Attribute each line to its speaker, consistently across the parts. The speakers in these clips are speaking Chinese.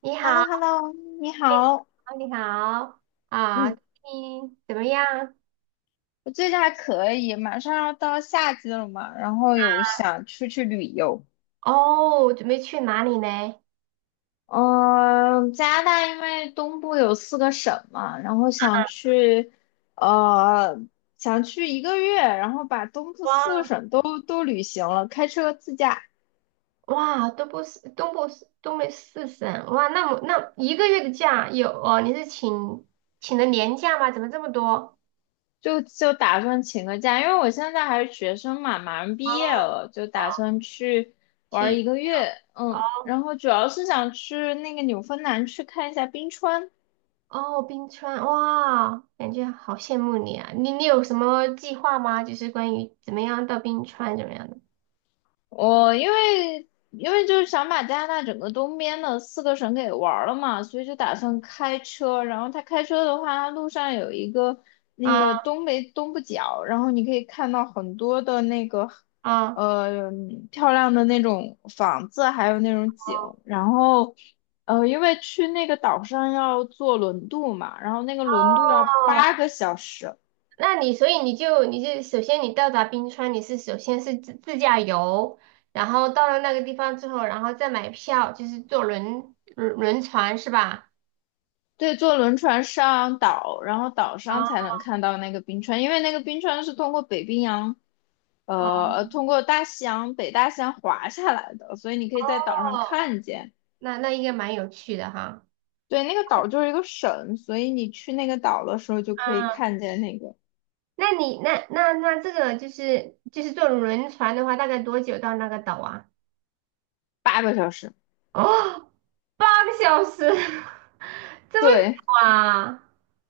Speaker 1: 你
Speaker 2: h e l l o
Speaker 1: 好，
Speaker 2: Hello 你好，
Speaker 1: 你好，你
Speaker 2: 嗯，
Speaker 1: 怎么样？
Speaker 2: 我最近还可以，马上要到夏季了嘛，然后有想出去旅游。
Speaker 1: 哦，准备去哪里呢？
Speaker 2: 嗯、加拿大因为东部有四个省嘛，然后呃，想去一个月，然后把东部
Speaker 1: 哇
Speaker 2: 四个省都旅行了，开车自驾。
Speaker 1: 哇，东部四东北四省，哇，那么那一个月的假有哦？你是请的年假吗？怎么这么多？
Speaker 2: 就打算请个假，因为我现在还是学生嘛，马上
Speaker 1: 哦
Speaker 2: 毕业了，就
Speaker 1: 哦，
Speaker 2: 打算去玩儿
Speaker 1: 去
Speaker 2: 一个月，
Speaker 1: 哦
Speaker 2: 嗯，然后主要是想去那个纽芬兰去看一下冰川，
Speaker 1: 哦，冰川，哇，感觉好羡慕你啊！你有什么计划吗？就是关于怎么样到冰川怎么样的？
Speaker 2: 我因为就是想把加拿大整个东边的四个省给玩儿了嘛，所以就打算开车。然后他开车的话，他路上有一个那个
Speaker 1: 啊
Speaker 2: 东北东部角，然后你可以看到很多的那个
Speaker 1: 啊，
Speaker 2: 呃漂亮的那种房子，还有那种景。然后因为去那个岛上要坐轮渡嘛，然后那个轮渡要
Speaker 1: 哦，
Speaker 2: 八个小时。
Speaker 1: 那所以你首先你到达冰川，你是首先是自驾游，然后到了那个地方之后，然后再买票，就是坐轮船是吧？
Speaker 2: 对，坐轮船上岛，然后岛上
Speaker 1: 啊
Speaker 2: 才能看到那个冰川，因为那个冰川是通过北冰洋，呃，通过大西洋、北大西洋滑下来的，所以你可以在岛上
Speaker 1: 哦，
Speaker 2: 看见。
Speaker 1: 那应该蛮有趣的哈。
Speaker 2: 对，那个岛就是一个省，所以你去那个岛的时候就可以
Speaker 1: 嗯，
Speaker 2: 看见那个
Speaker 1: 那你那那那这个就是坐轮船的话，大概多久到那个岛啊？
Speaker 2: 八个小时。
Speaker 1: 哦，八个小时，这么久
Speaker 2: 对
Speaker 1: 啊？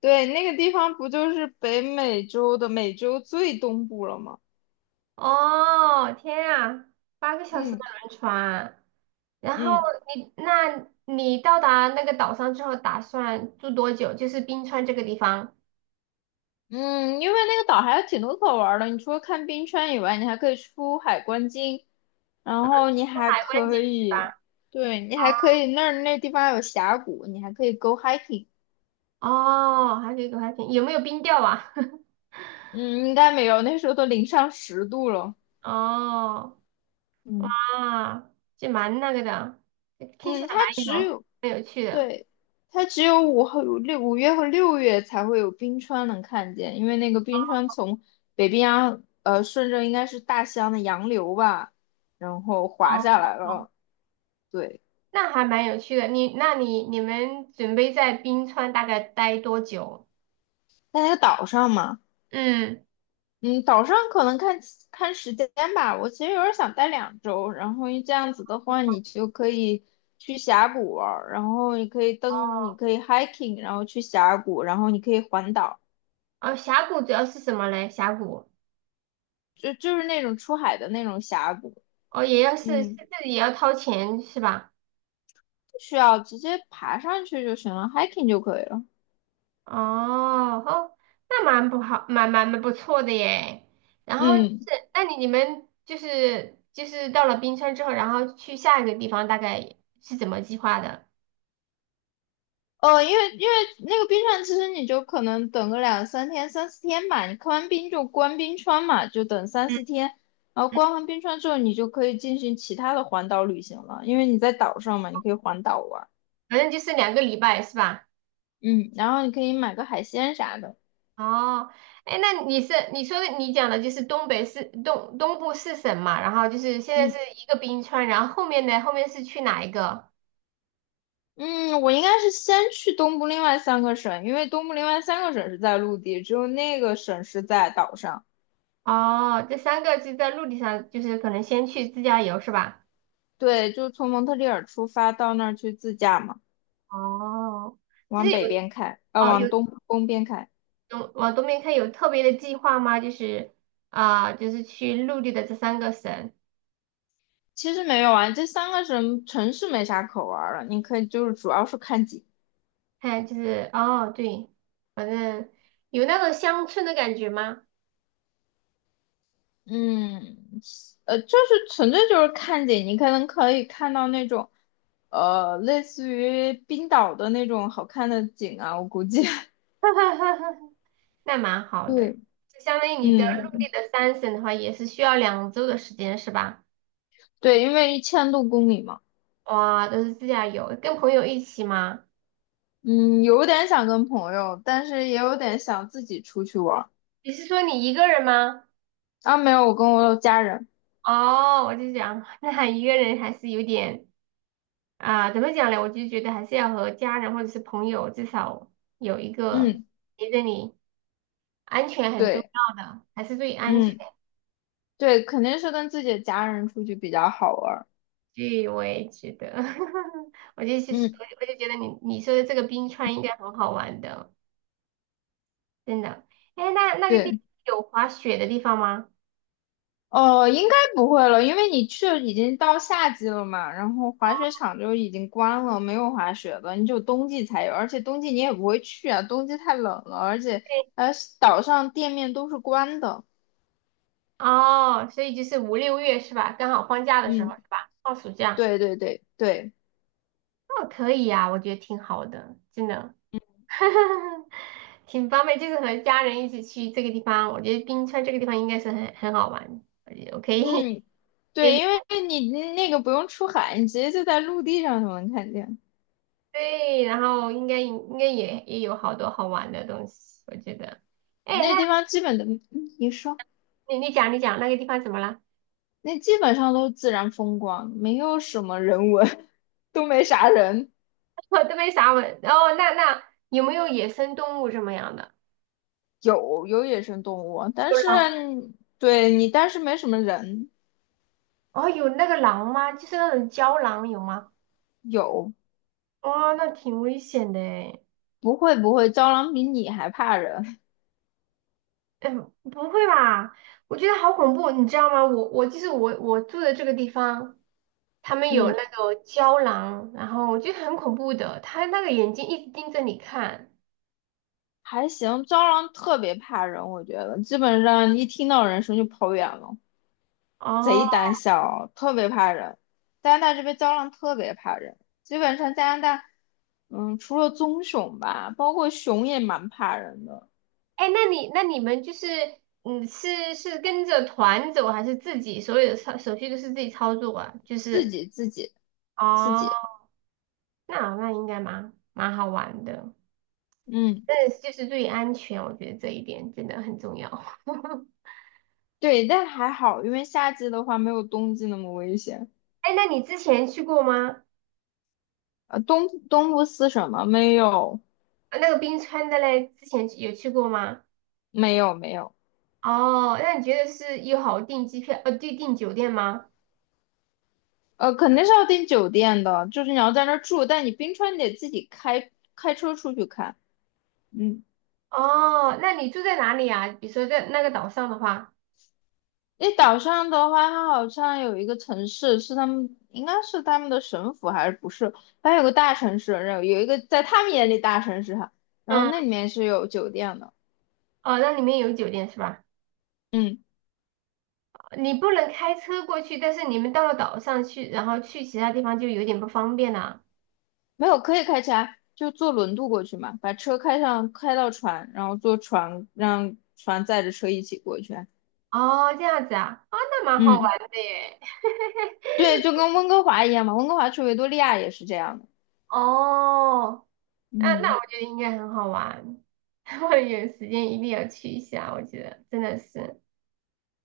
Speaker 2: 对，那个地方不就是北美洲的美洲最东部了吗？
Speaker 1: 哦，天啊，八个小时的
Speaker 2: 嗯
Speaker 1: 轮船，然后
Speaker 2: 嗯
Speaker 1: 你，那你到达那个岛上之后，打算住多久？就是冰川这个地方，
Speaker 2: 嗯，因为那个岛还有挺多可玩儿的，你除了看冰川以外，你还可以出海观鲸。然后你
Speaker 1: 住
Speaker 2: 还
Speaker 1: 海关
Speaker 2: 可
Speaker 1: 景
Speaker 2: 以，
Speaker 1: 吧。
Speaker 2: 对，你还可以那儿那地方有峡谷，你还可以 go hiking。
Speaker 1: 哦，还可以有没有冰钓啊？
Speaker 2: 嗯，应该没有，那时候都零上10度了。
Speaker 1: 哦，
Speaker 2: 嗯
Speaker 1: 啊，这蛮那个的，听起
Speaker 2: 嗯，
Speaker 1: 来
Speaker 2: 它只有，
Speaker 1: 蛮有趣的。
Speaker 2: 对，它只有5月和6月才会有冰川能看见，因为那个冰川从北冰洋，顺着应该是大西洋的洋流吧，然后滑下
Speaker 1: 哦，
Speaker 2: 来了。对，
Speaker 1: 那还蛮有趣的。你，那你们准备在冰川大概待多久？
Speaker 2: 在那个岛上嘛。
Speaker 1: 嗯，
Speaker 2: 嗯，岛上可能看看时间吧。我其实有点想待2周，然后这样子的话，你就可以去峡谷玩儿然后你可以登，你可以 hiking，然后去峡谷，然后你可以环岛，
Speaker 1: 哦，峡谷主要是什么嘞？峡谷。
Speaker 2: 就是那种出海的那种峡谷，
Speaker 1: 哦，也要是是自
Speaker 2: 嗯，
Speaker 1: 己也要掏钱是吧？
Speaker 2: 不需要直接爬上去就行了，hiking 就可以了。
Speaker 1: 哦哦，那蛮不好，蛮不错的耶。然后就
Speaker 2: 嗯。
Speaker 1: 是，那你们就是到了冰川之后，然后去下一个地方，大概是怎么计划的？
Speaker 2: 因为那个冰川，其实你就可能等个两三天、三四天吧。你看完冰就关冰川嘛，就等三
Speaker 1: 嗯
Speaker 2: 四天。然后
Speaker 1: 嗯，
Speaker 2: 关完冰川之后，你就可以进行其他的环岛旅行了，因为你在岛上嘛，你可以环岛玩儿
Speaker 1: 反正就是两个礼拜是吧？
Speaker 2: 嗯，然后你可以买个海鲜啥的。
Speaker 1: 哦，哎，那你是你说的你讲的就是东北四东东部四省嘛，然后就是现在是
Speaker 2: 嗯
Speaker 1: 一个冰川，然后后面呢，后面是去哪一个？
Speaker 2: 嗯，我应该是先去东部另外三个省，因为东部另外三个省是在陆地，只有那个省是在岛上。
Speaker 1: 哦，这三个是在陆地上，就是可能先去自驾游是吧？
Speaker 2: 对，就从蒙特利尔出发到那儿去自驾嘛，
Speaker 1: 哦，其
Speaker 2: 往
Speaker 1: 实
Speaker 2: 北
Speaker 1: 有
Speaker 2: 边开，啊、
Speaker 1: 哦有
Speaker 2: 往东边开。
Speaker 1: 东往东边看有特别的计划吗？就是啊、就是去陆地的这三个省，
Speaker 2: 其实没有啊，这三个城市没啥可玩儿的，你可以就是主要是看景，
Speaker 1: 看就是哦对，反正有那种乡村的感觉吗？
Speaker 2: 嗯，就是纯粹就是看景，你可能可以看到那种，类似于冰岛的那种好看的景啊，我估计，
Speaker 1: 那蛮 好的，
Speaker 2: 对，
Speaker 1: 就相当于你的陆
Speaker 2: 嗯，
Speaker 1: 地的三省的话，也是需要两周的时间是吧？
Speaker 2: 对，因为1000多公里嘛，
Speaker 1: 哇，都是自驾游，跟朋友一起吗？
Speaker 2: 嗯，有点想跟朋友，但是也有点想自己出去玩儿，
Speaker 1: 你是说你一个人吗？
Speaker 2: 啊，没有，我跟我家人，
Speaker 1: 哦，我就想，那一个人还是有点啊、怎么讲呢？我就觉得还是要和家人或者是朋友，至少有一个
Speaker 2: 嗯，
Speaker 1: 陪着你，安全很重
Speaker 2: 对，
Speaker 1: 要的，还是最安全。
Speaker 2: 嗯，对，肯定是跟自己的家人出去比较好玩儿，
Speaker 1: 对，我也觉得，我就是
Speaker 2: 嗯，
Speaker 1: 我就我就觉得你说的这个冰川应该很好玩的，真的。哎，那那个地
Speaker 2: 对。
Speaker 1: 方有滑雪的地方吗？
Speaker 2: 哦，应该不会了，因为你去已经到夏季了嘛，然后滑雪场就已经关了，没有滑雪的，你只有冬季才有，而且冬季你也不会去啊，冬季太冷了，而且
Speaker 1: 对，
Speaker 2: 呃岛上店面都是关的。
Speaker 1: 哦，所以就是五六月是吧？刚好放假的时候
Speaker 2: 嗯，
Speaker 1: 是吧？放暑假，
Speaker 2: 对对对对，
Speaker 1: 哦，可以呀、我觉得挺好的，真的。挺方便，就是和家人一起去这个地方，我觉得冰川这个地方应该是很好玩，我觉得我可以
Speaker 2: 嗯，
Speaker 1: 可
Speaker 2: 对，
Speaker 1: 以
Speaker 2: 因为你那个不用出海，你直接就在陆地上就能看见，
Speaker 1: 对，然后应该也有好多好玩的东西，我觉得。哎，那
Speaker 2: 那地方基本的，嗯你说
Speaker 1: 你讲那个地方怎么了？
Speaker 2: 那基本上都是自然风光，没有什么人文，都没啥人。
Speaker 1: 我都没啥问。哦，那有没有野生动物什么样的？
Speaker 2: 有有野生动物，但
Speaker 1: 有
Speaker 2: 是
Speaker 1: 狼？
Speaker 2: 对你，但是没什么人。
Speaker 1: 哦，有那个狼吗？就是那种郊狼有吗？
Speaker 2: 有，
Speaker 1: 哇、那挺危险的诶
Speaker 2: 不会不会，蟑螂比你还怕人。
Speaker 1: 嗯，不会吧？我觉得好恐怖，你知道吗？我我就是我我住的这个地方，他 们有
Speaker 2: 嗯，
Speaker 1: 那个胶囊，然后我觉得很恐怖的，他那个眼睛一直盯着你看。
Speaker 2: 还行，蟑螂特别怕人，我觉得基本上一听到人声就跑远了，贼
Speaker 1: 哦，
Speaker 2: 胆小，特别怕人。加拿大这边蟑螂特别怕人，基本上加拿大，嗯，除了棕熊吧，包括熊也蛮怕人的，
Speaker 1: 哎，那你们就是，嗯，是是跟着团走还是自己所有的操手续都是自己操作啊？就
Speaker 2: 自
Speaker 1: 是，
Speaker 2: 己自己自
Speaker 1: 哦，
Speaker 2: 己，
Speaker 1: 那应该蛮好玩的，
Speaker 2: 嗯，
Speaker 1: 但是就是注意安全，我觉得这一点真的很重要。
Speaker 2: 对，但还好，因为夏季的话没有冬季那么危险。
Speaker 1: 哎，那你之前去过吗？
Speaker 2: 东部斯什么？没有，
Speaker 1: 啊那个冰川的嘞，之前有去过吗？
Speaker 2: 没有，没有。
Speaker 1: 哦，那你觉得是友好订机票，订酒店吗？
Speaker 2: 肯定是要订酒店的，就是你要在那儿住，但你冰川你得自己开车出去看。嗯，
Speaker 1: 哦，那你住在哪里啊？比如说在那个岛上的话，
Speaker 2: 那岛上的话，它好像有一个城市是他们，应该是他们的省府还是不是？它有个大城市，然后有一个在他们眼里大城市哈，然后
Speaker 1: 嗯，
Speaker 2: 那里面是有酒店的。
Speaker 1: 哦，那里面有酒店是吧？
Speaker 2: 嗯，
Speaker 1: 你不能开车过去，但是你们到了岛上去，然后去其他地方就有点不方便了。
Speaker 2: 没有，可以开车啊，就坐轮渡过去嘛，把车开上，开到船，然后坐船让船载着车一起过去啊
Speaker 1: 哦，这样子啊，啊，那蛮好
Speaker 2: 嗯。
Speaker 1: 玩的耶。
Speaker 2: 对，就跟温哥华一样嘛，温哥华去维多利亚也是这样的。
Speaker 1: 哦，那
Speaker 2: 嗯，
Speaker 1: 我觉得应该很好玩，我有时间一定要去一下，我觉得真的是。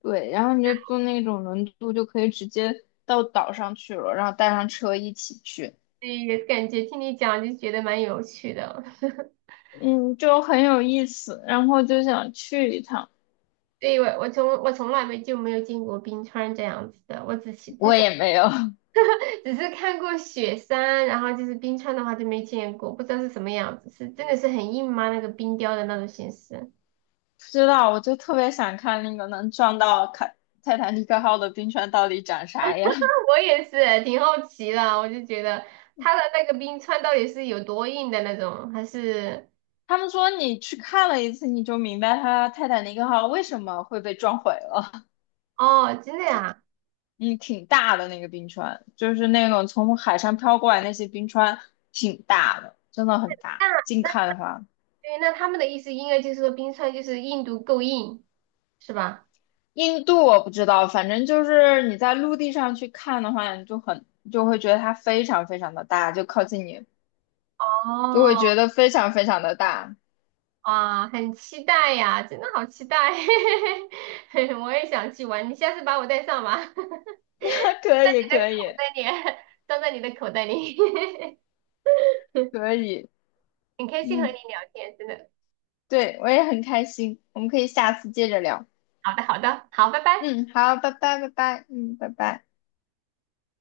Speaker 2: 对，然后你就坐那种轮渡，就可以直接到岛上去了，然后带上车一起去，
Speaker 1: 对，也感觉听你讲就觉得蛮有趣的。
Speaker 2: 嗯，就很有意思。然后就想去一趟，
Speaker 1: 对，我从来没就没有见过冰川这样子的，我只是之
Speaker 2: 我
Speaker 1: 前
Speaker 2: 也没有 不
Speaker 1: 只是看过雪山，然后就是冰川的话就没见过，不知道是什么样子，是真的是很硬吗？那个冰雕的那种形式，
Speaker 2: 知道，我就特别想看那个能撞到泰坦尼克号的冰川到底长啥样。
Speaker 1: 我也是挺好奇的，我就觉得它的那个冰川到底是有多硬的那种，还是
Speaker 2: 他们说你去看了一次，你就明白它泰坦尼克号为什么会被撞毁了。
Speaker 1: 哦，真的呀？
Speaker 2: 嗯，挺大的那个冰川，就是那种从海上飘过来那些冰川，挺大的，真的很大。
Speaker 1: 那
Speaker 2: 近看的话，
Speaker 1: 对，那他们的意思应该就是说冰川就是硬度够硬，是吧？
Speaker 2: 印度我不知道，反正就是你在陆地上去看的话，你就很就会觉得它非常非常的大，就靠近你
Speaker 1: 哦，
Speaker 2: 就会觉得非常非常的大。
Speaker 1: 哇，很期待呀，真的好期待，我也想去玩，你下次把我带上吧，我
Speaker 2: 可以，可以，
Speaker 1: 带你，装在你的口袋里，
Speaker 2: 可以，
Speaker 1: 很开心和你
Speaker 2: 嗯，
Speaker 1: 聊天，真的。
Speaker 2: 对，我也很开心，我们可以下次接着聊。
Speaker 1: 好的，好的，好，拜拜。
Speaker 2: 嗯，好，拜拜，拜拜，嗯，拜拜。